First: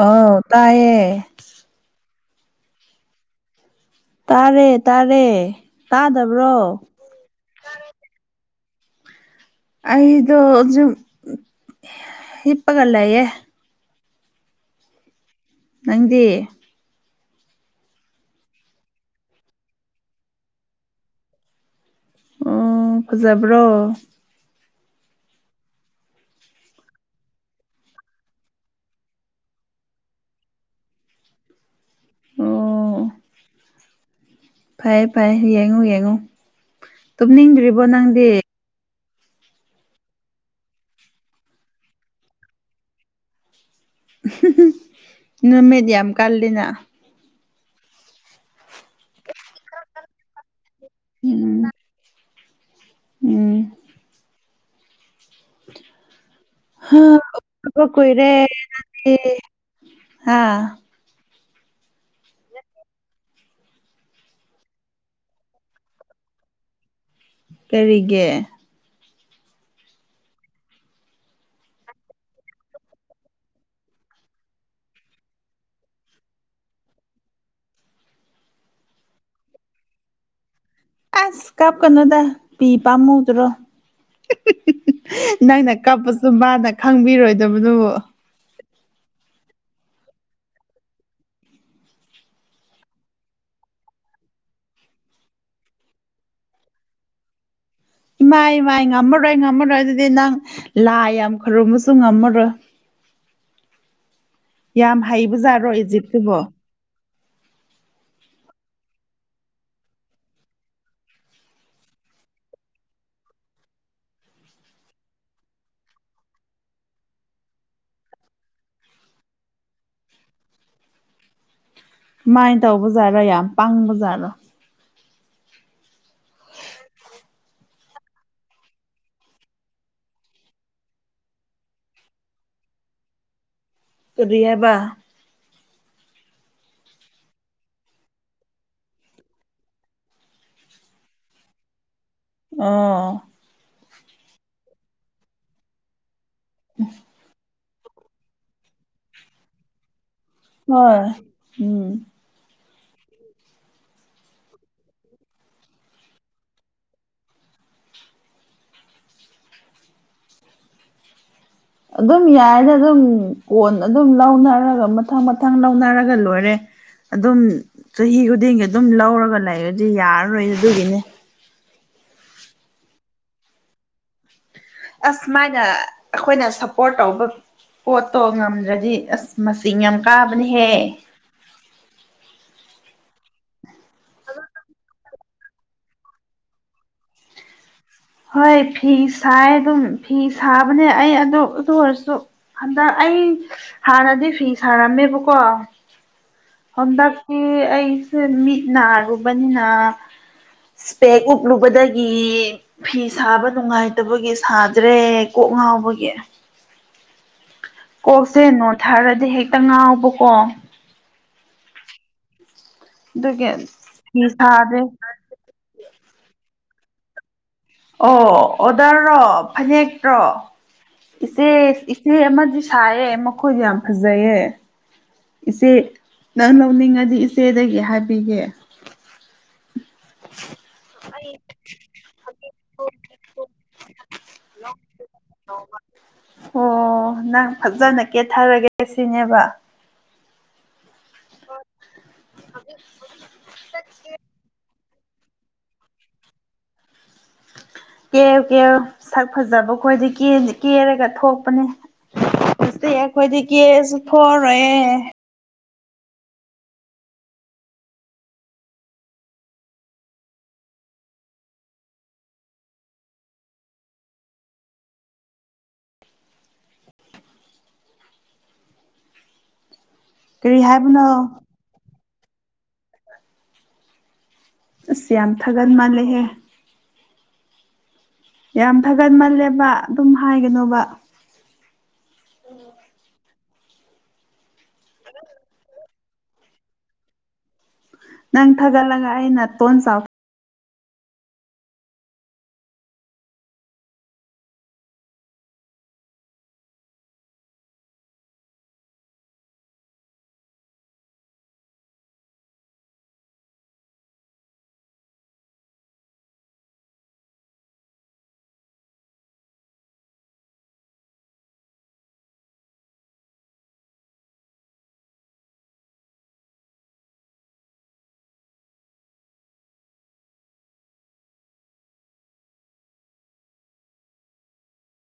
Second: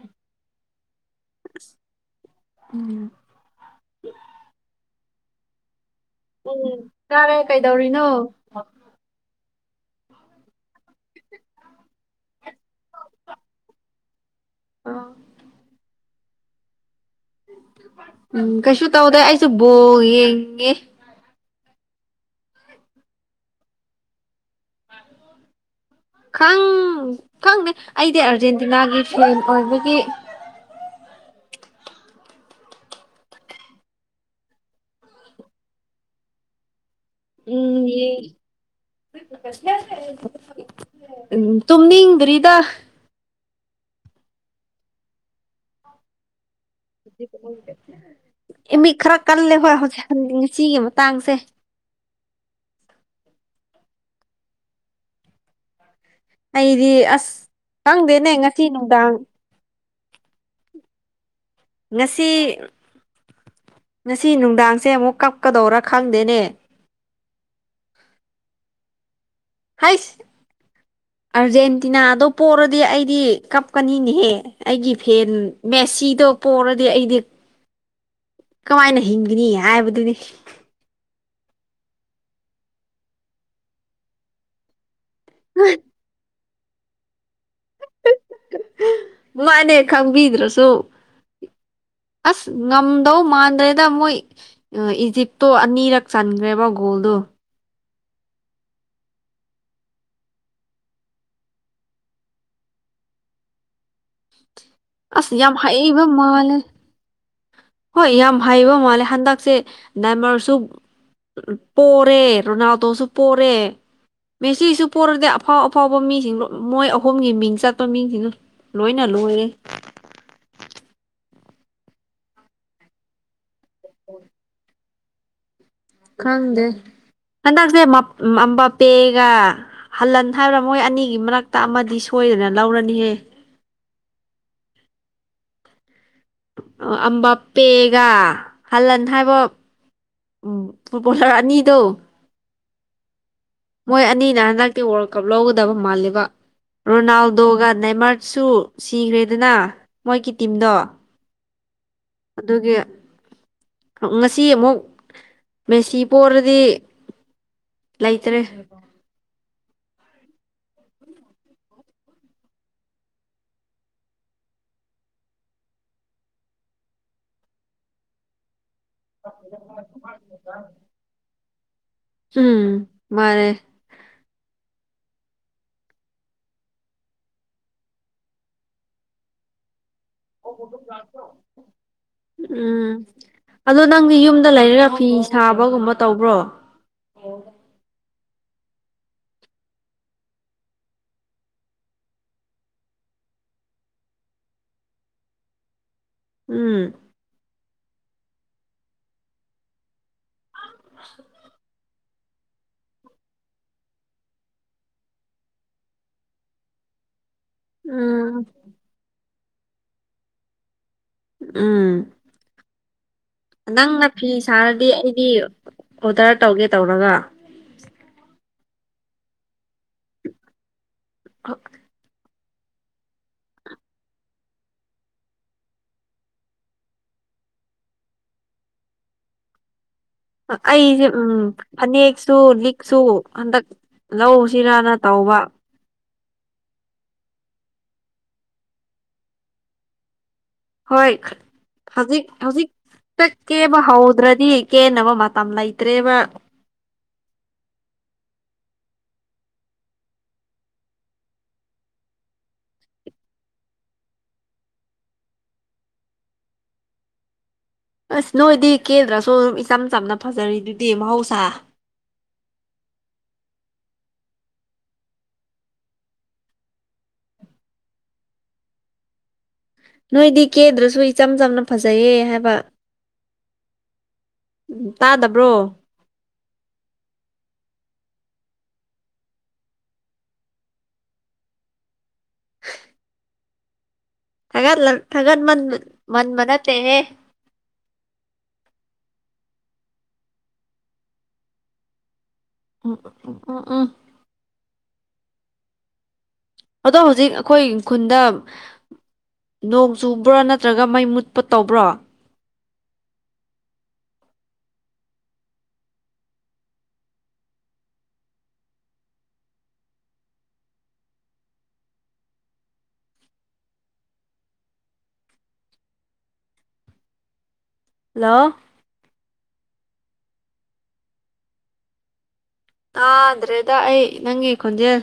ꯑꯥꯎ ꯇꯥꯏꯌꯦ ꯎꯝ ꯇꯥꯔꯦ ꯇꯥꯔꯦ ꯇꯥꯗꯕ꯭ꯔꯣ ꯎꯝ ꯇꯥꯔꯦ ꯀꯩꯗꯧꯔꯤꯅꯣ ꯑꯩꯗꯣ ꯁꯨꯝ ꯍꯤꯞꯄꯒ ꯂꯩꯌꯦ ꯑꯝ ꯅꯪꯗꯤ ꯎꯝ ꯀꯩꯁꯨ ꯇꯧꯗꯦ ꯑꯩꯁꯨ ꯕꯣꯜ ꯌꯦꯡꯉꯤ ꯑꯣ ꯐꯖꯕ꯭ꯔꯣ ꯑ [inaudible] ꯈꯪ ꯈꯪꯗꯦ ꯑꯩꯗꯤ ꯑꯥꯔꯖꯦꯟꯇꯤꯅꯥꯒꯤ ꯐ꯭ꯔꯦꯟ ꯑꯣꯏꯕꯒꯤ ꯑꯣ ꯐꯩꯌꯦ ꯐꯩꯌꯦ ꯌꯦꯡꯉꯣ ꯌꯦꯡꯉꯣ ꯎꯝ [inaudible] ꯎꯝ ꯇꯨꯝꯅꯤꯡꯗ꯭ꯔꯤꯗ꯫ [unintelligible] ꯅꯨꯃꯤꯠ ꯌꯥꯝ ꯀꯜꯂꯤꯅ꯫ ꯏꯃꯤꯠ ꯈꯔ ꯀꯜꯂꯦ ꯍꯣꯏ ꯍꯧꯖꯤ ꯉꯁꯤꯒꯤ ꯃꯇꯥꯡꯁꯦ꯫ ꯎꯝ ꯎꯝ꯫ ꯑꯩꯗꯤ ꯍ ꯑꯁ ꯗꯕ ꯀꯨꯏꯔꯦ ꯈꯪꯗꯦꯅꯦ ꯉꯁꯤ ꯅꯨꯡꯗꯥꯡ ꯅꯪꯗꯤ ꯍꯥ꯫ ꯉꯁꯤ ꯉꯁꯤ ꯅꯨꯡꯗꯥꯡꯁꯦ ꯑꯃꯨꯛ ꯀꯞꯀꯗꯧꯔꯥ ꯈꯪꯗꯦꯅꯦ꯫ ꯀꯔꯤꯒꯤ꯫ ꯍꯥꯏꯁ ꯑꯥꯔꯖꯦꯟꯇꯤꯅꯥꯗꯣ ꯄꯣꯔꯗꯤ ꯑꯩꯗꯤ ꯀꯞꯀꯅꯤꯅꯦꯍꯦ꯫ ꯑꯩꯒꯤ ꯐꯦꯟ ꯃꯦꯁꯤꯗꯣ ꯄꯣꯔꯗꯤ ꯑꯩꯗꯤ ꯀꯃꯥꯏꯅ ꯍꯤꯡꯒꯅꯤ ꯍꯥꯏꯕꯗꯨꯅꯤ꯫ ꯑꯁ ꯀꯥꯞꯀꯅꯨꯗ ꯄꯤ ꯄꯥꯝꯃꯨꯗ꯭ꯔꯣ꯫ [unintelligible] ꯅꯪꯅ ꯀꯞꯄꯁꯨ ꯃꯥꯅ ꯈꯪꯕꯤꯔꯣꯏꯗꯕꯗꯨꯕꯨ꯫ ꯃꯥꯅꯦ ꯈꯪꯕꯤꯗ꯭ꯔꯁꯨ ꯑꯁ ꯉꯝꯗꯧ ꯃꯥꯟꯗ꯭ꯔꯦꯗ ꯃꯣꯏ꯫ ꯏꯖꯤꯞꯇꯣ ꯑꯅꯤꯔꯛ ꯆꯟꯈ꯭ꯔꯦꯕ ꯒꯣꯜꯗꯣ꯫ ꯏꯃꯥꯏ ꯏꯃꯥꯏ ꯉꯝꯃꯔꯣꯏ ꯉꯝꯃꯔꯣꯏ ꯑꯗꯨꯗꯤ ꯅꯪ ꯂꯥꯏ ꯌꯥꯝ ꯈꯔꯨꯝꯃꯁꯨ ꯉꯝꯃꯔꯣꯏ꯫ ꯌꯥꯝ ꯑꯁ ꯌꯥꯝ ꯍꯩꯕꯖꯥꯠꯔꯣ ꯍꯩꯕ ꯏꯖꯤꯞꯇꯨꯕꯣ꯫ ꯃꯥꯜꯂꯦ ꯍꯣꯏ ꯌꯥꯝ ꯍꯩꯕ ꯃꯥꯜꯂꯦ ꯍꯟꯗꯛꯁꯦ ꯅꯦꯃꯔꯁꯨ ꯄꯣꯔꯦ ꯔꯣꯅꯥꯜꯗꯣꯁꯨ ꯄꯣꯔꯦ꯫ ꯃꯦꯁꯤꯁꯨ ꯄꯣꯔꯗꯤ ꯑꯐꯥꯎ ꯑꯐꯥꯎꯕ ꯃꯤꯁꯤꯡ ꯂꫭ ꯃꯣꯏ ꯑꯍꯨꯝꯒꯤ ꯃꯤꯡ ꯆꯠꯄ ꯃꯤꯁꯤꯡꯅ ꯂꯣꯏꯅ ꯂꯣꯏꯔꯦ꯫ ꯁꯨꯃꯥꯏꯅ ꯇꯧꯕꯖꯥꯠꯔꯣ ꯌꯥꯝ ꯄꯪꯕ ꯖꯥꯠꯔꯣ꯫ ꯈꯪꯗꯦ ꯍꯟꯗꯁꯦ ꯃꯞ ꯎꯝ ꯑꯝꯕꯥꯄꯦꯒ ꯍꯜꯂꯟ ꯍꯥꯏꯕ꯭ꯔꯥ ꯃꯣꯏ ꯑꯅꯤꯒꯤ ꯃꯔꯛꯇ ꯑꯃꯗꯤ ꯁꯣꯏꯗꯅ ꯂꯧꯔꯅꯤꯍꯦ꯫ ꯀꯔꯤ ꯍꯥꯏꯕꯥ꯫ ꯑ ꯑꯝꯕꯄꯦꯒ ꯍꯜꯂꯟ ꯍꯥꯏꯕ ꯎꯝ ꯐꯨꯠꯕꯣꯂꯔ ꯑꯅꯤꯗꯣ꯫ ꯑꯣ꯫ ꯃꯣꯏ ꯑꯅꯤꯅ ꯍꯟꯗꯛꯇꯤ ꯋꯥꯔꯜ ꯀꯞ ꯂꯧꯒꯗꯕ ꯃꯥꯜꯂꯦꯕ ꯔꯣꯅꯥꯜꯗꯣꯒ ꯅꯦꯃꯔ ꯁꯨ ꯁꯤꯈ꯭ꯔꯦꯗꯅ꯫ ꯃꯣꯏꯒꯤ ꯇꯤꯝ ꯍꯣꯏ ꯎꯝ꯫ ꯑꯗꯨꯒꯤ꯫ ꯉꯁꯤ ꯑꯃꯨꯛ ꯃꯦꯁꯤ ꯄꯣꯔꯗꯤ ꯂꯩꯇ꯭ꯔꯦ꯫ ꯑꯗꯨꯝ ꯌꯥꯏꯗ ꯑꯗꯨꯝ ꯀꯣꯟ ꯑꯗꯨꯝ ꯂꯧꯅꯔꯒ ꯃꯊꯪ-ꯃꯊꯪ ꯂꯧꯅꯔꯒ ꯂꯣꯏꯔꯦ꯫ ꯑꯗꯨꯝ ꯆꯍꯤ ꯈꯨꯗꯤꯡꯒꯤ ꯑꯗꯨꯝ ꯂꯧꯔꯒ ꯂꯩꯔꯗꯤ ꯌꯥꯔꯔꯣꯏ ꯑꯗꯨꯒꯤꯅꯦ꯫ ꯎꯝ ꯃꯥꯅꯦ꯫ ꯑꯁ ꯃꯥꯥꯏꯅ ꯑꯈꯣꯏꯅ ꯁꯞꯄꯣꯔꯠ ꯇꯧꯕ ꯄꯣꯠꯇꯣ ꯉꯝꯗ꯭ꯔꯗꯤ ꯑꯁ ꯃꯁꯤꯡ ꯌꯥꯝ ꯀꯥꯕꯅꯤꯍꯦ꯫ ꯎꯝ ꯑꯗꯣ ꯅꯪꯗꯤ ꯌꯨꯝꯗ ꯂꯩꯔꯒ ꯐꯤ ꯁꯥꯕꯒꯨꯝꯕ ꯇꯧꯕ꯭ꯔꯣ꯫ ꯍꯣꯏ ꯐꯤ ꯁꯥꯏ ꯑꯗꯨꯝ ꯐꯤ ꯁꯥꯕꯅꯦ ꯑꯩ ꯑꯗꯨ ꯑꯗꯨ ꯑꯣꯏꯔꯁꯨ ꯍꯟꯗꯛ ꯑꯩ ꯍꯥꯟꯅꯗꯤ ꯐꯤ ꯁꯥꯔꯝꯃꯦꯕꯀꯣ꯫ ꯎꯝ ꯍꯟꯗꯛꯇꯤ ꯑꯩꯁꯦ ꯃꯤꯠ ꯅꯥꯔꯨꯕꯅꯤꯅ ꯁ꯭ꯄꯦꯀ ꯎꯞꯂꯨꯕꯗ ꯒꯤ ꯐꯤ ꯁꯥꯕ ꯅꯨꯡꯉꯥꯏꯇꯕꯒꯤ ꯁꯥꯗ꯭ꯔꯦ ꯀꯣꯛ ꯉꯥꯎꯕꯒꯤ ꯀꯣꯛꯁꯦ ꯎꯝ ꯅꯣꯠꯊꯥꯔꯗꯤ ꯍꯦꯛꯇ ꯉꯥꯎꯕꯀꯣ ꯎꯝ ꯑꯗꯨꯒꯤ ꯅꯪꯅ ꯐꯤ ꯁꯥꯔꯗꯤ ꯑꯩꯗꯤ ꯑꯣꯗꯔ ꯇꯧꯒꯦ ꯇꯧꯔꯒ ꯑꯣ ꯑꯣꯗꯔꯔꯣ ꯐꯅꯦꯛꯔꯣ ꯏꯆꯦ ꯐꯤ ꯑꯃꯗꯤ ꯁꯥꯏꯌꯦ ꯃꯈꯨꯠ ꯌꯥꯝ ꯐꯖꯩꯌꯦ ꯏꯆꯦ ꯅꯪ ꯂꯧꯅꯤꯡꯉꯗꯤ ꯏꯆꯦꯗꯒꯤ ꯍꯥꯏꯕꯤꯒꯦ ꯑꯩꯖꯦ ꯎꯝ ꯐꯅꯦꯛꯁꯨ ꯂꯤꯛꯁꯨ ꯍꯟꯗꯛ ꯂꯧꯁꯤꯔꯅ ꯇꯧꯕ ꯑꯣ ꯅꯪ ꯐꯖꯅ ꯀꯦꯊꯔꯒꯦ ꯁꯤꯅꯦꯕ ꯍꯣꯏ ꯍꯧꯖꯤꯛ ꯍꯧꯖꯤꯛꯇ ꯀꯦꯕ ꯍꯧꯗ꯭ꯔꯗꯤ ꯀꯦꯟꯅꯕ ꯃꯇꯝ ꯂꯩꯇ꯭ꯔꯦꯕ ꯀꯦꯌꯣ ꯀꯦꯌꯣ ꯁꯛ ꯐꯖꯕ ꯈꯣꯏꯗꯤ ꯀꯦꯔꯒ ꯊꯣꯛꯄꯅꯦ ꯍꯧꯖꯤꯛꯇꯤ ꯑꯩꯈꯣꯏꯗꯤ ꯀꯦꯔꯁꯨ ꯊꯣꯛꯑꯔꯣꯏꯑꯦ ꯑꯁ ꯅꯣꯏꯗꯤ ꯀꯦꯗ꯭ꯔꯁꯨ ꯑꯗꯨꯝ ꯏꯆꯝ ꯆꯝꯅ ꯐꯖꯔꯤ ꯑꯗꯨꯗꯤ ꯃꯍꯧꯁꯥ ꯅꯣꯏꯗꯤ ꯀꯔꯤ ꯀꯦꯗ꯭ꯔꯁꯨ ꯍꯥꯏꯕꯅꯣ ꯏꯆꯝ ꯆꯝꯅ ꯐꯖꯩꯌꯦ ꯍꯥꯏꯕ ꯎꯝ ꯑꯁ ꯌꯥꯝ ꯇꯥꯗꯕ꯭ꯔꯣ ꯊꯥꯒꯠ ꯃꯜꯂꯦꯍꯦ ꯌꯥꯝ ꯊꯥꯒꯠꯃꯜꯂꯦꯕ ꯑꯗꯨꯝ ꯍꯥꯏꯒꯅꯣꯕ [inaudible] ꯊꯒꯠꯂ ꯊꯒꯠ ꯃꯟ ꯃꯟꯕ ꯅꯠꯇꯦꯍꯦ ꯅꯪ ꯊꯒꯠꯂꯒꯥ ꯑꯩ ꯅꯥꯇꯣꯟ ꯆꯥꯎ ꯎꯝ ꯎꯝ ꯎꯝ ꯑꯗꯣ ꯍꯧꯖꯤꯛ ꯑꯩꯈꯣꯏ ꯈꯨꯟꯗ ꯅꯣꯡ ꯆꯨꯕ꯭ꯔꯣ ꯅꯠꯇ꯭ꯔꯒ ꯃꯩ ꯃꯨꯠꯄ ꯇꯧꯕ꯭ꯔꯣ ꯍꯜꯂꯣ ꯇꯥꯥꯗ꯭ꯔꯦꯗ ꯑꯩ ꯅꯪꯒꯤ ꯈꯣꯟꯖꯦꯜ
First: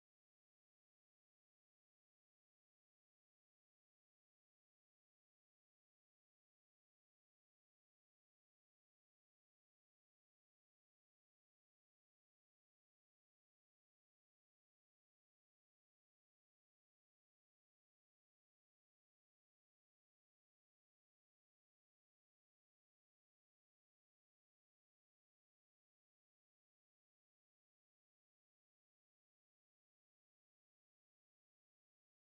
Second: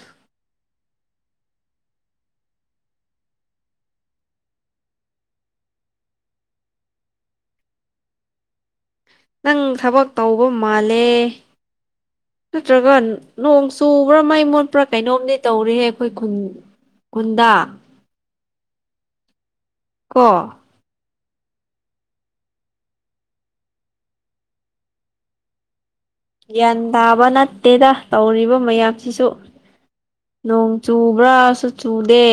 ꯅꯪ ꯊꯕꯛ ꯇꯧꯕ ꯃꯥꯜꯂꯦ ꯅꯠꯇ꯭ꯔꯒ ꯅꯣꯡ ꯆꯨꯕ꯭ꯔꯥ ꯃꯩ ꯃꯨꯠꯄ꯭ꯔꯥ ꯀꯩꯅꯣꯝꯗꯤ ꯇꯧꯔꯤꯍꯦ ꯑꯩꯈꯣꯏ ꯈꯨꯟ ꯀꯨꯟꯗꯥ ꯀꯣ ꯒ꯭ꯌꯥꯟ ꯇꯥꯕ ꯅꯠꯇꯦꯗ ꯇꯧꯔꯤꯕ ꯃꯌꯥꯝꯁꯤꯁꯨ ꯅꯣꯡ ꯆꯨꯕ꯭ꯔꯥꯁꯨ ꯆꯨꯗꯦ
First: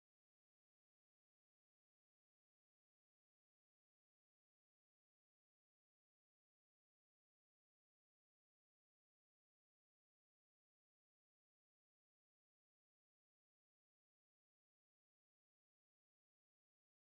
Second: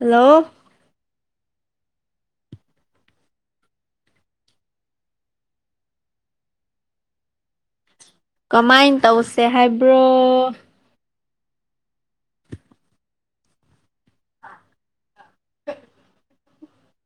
ꯍꯜꯂꯣ ꯀꯃꯥꯏꯅ ꯇꯧꯁꯦ ꯍꯥꯏꯕ꯭ꯔꯣ [inaudible]